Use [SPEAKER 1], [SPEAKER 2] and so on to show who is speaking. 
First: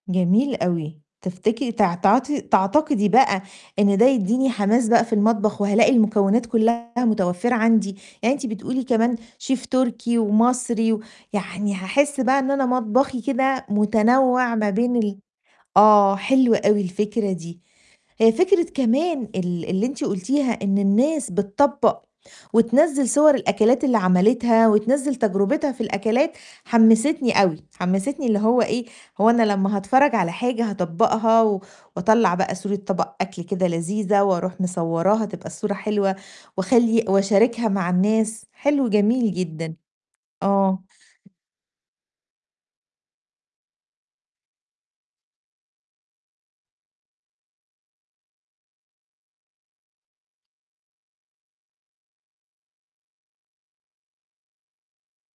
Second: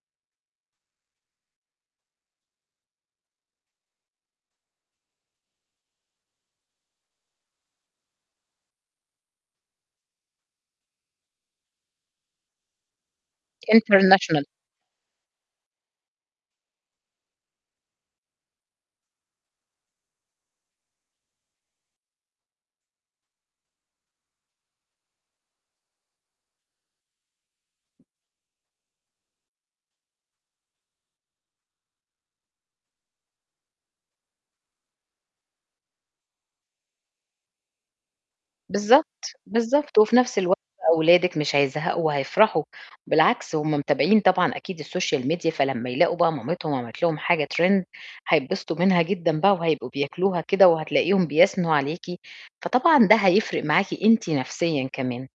[SPEAKER 1] جميل أوي تفتكري تع تعاطي تعتقدي بقى إن ده يديني حماس بقى في المطبخ وهالاقي المكونات كلّها متوفرة عندي، يعني أنتِ بتقولي كمان شيف تركي ومصري و يعني هاحس بقى إن أنا مطبخي كده
[SPEAKER 2] international
[SPEAKER 1] متنوع ما بين ال آه، حلوة أوي الفكرة دي. هي فكرة كمان ال اللي أنتِ قُلتيها إن الناس بتطبق وتِنزّل صور الأكلات اللي عملِتها وتِنزّل تجربتها في الأكلات، حمسِتني أوي، حمسِتني اللي هو إيه، هو أنا لمّا هاتفرج على حاجة، هاطبقها وأطلّع بقى صورة طبق أكل كده لذيذة وأروح مصورَّاها تبقى الصورة حلوة واخلّي واشارِكها مع الناس، حلو،
[SPEAKER 2] بالضبط،
[SPEAKER 1] جميل جدًا
[SPEAKER 2] بالضبط وفي نفس الوقت
[SPEAKER 1] آه.
[SPEAKER 2] أولادِك مش هيزهقوا وهيفرحوا، بالعكس هُم متابعين طبعًا أكيد الsocial media فلمّا يلاقوا بقى مامِتهم عملِت لهم حاجة trend هيتبسطوا منها جدًا بقى وهيبقوا بياكلوها كده وهتلاقيهم بيثنوا عليكِ. فطبعًا ده هيفرق معاكِ أنتِ نفسيًا كمان.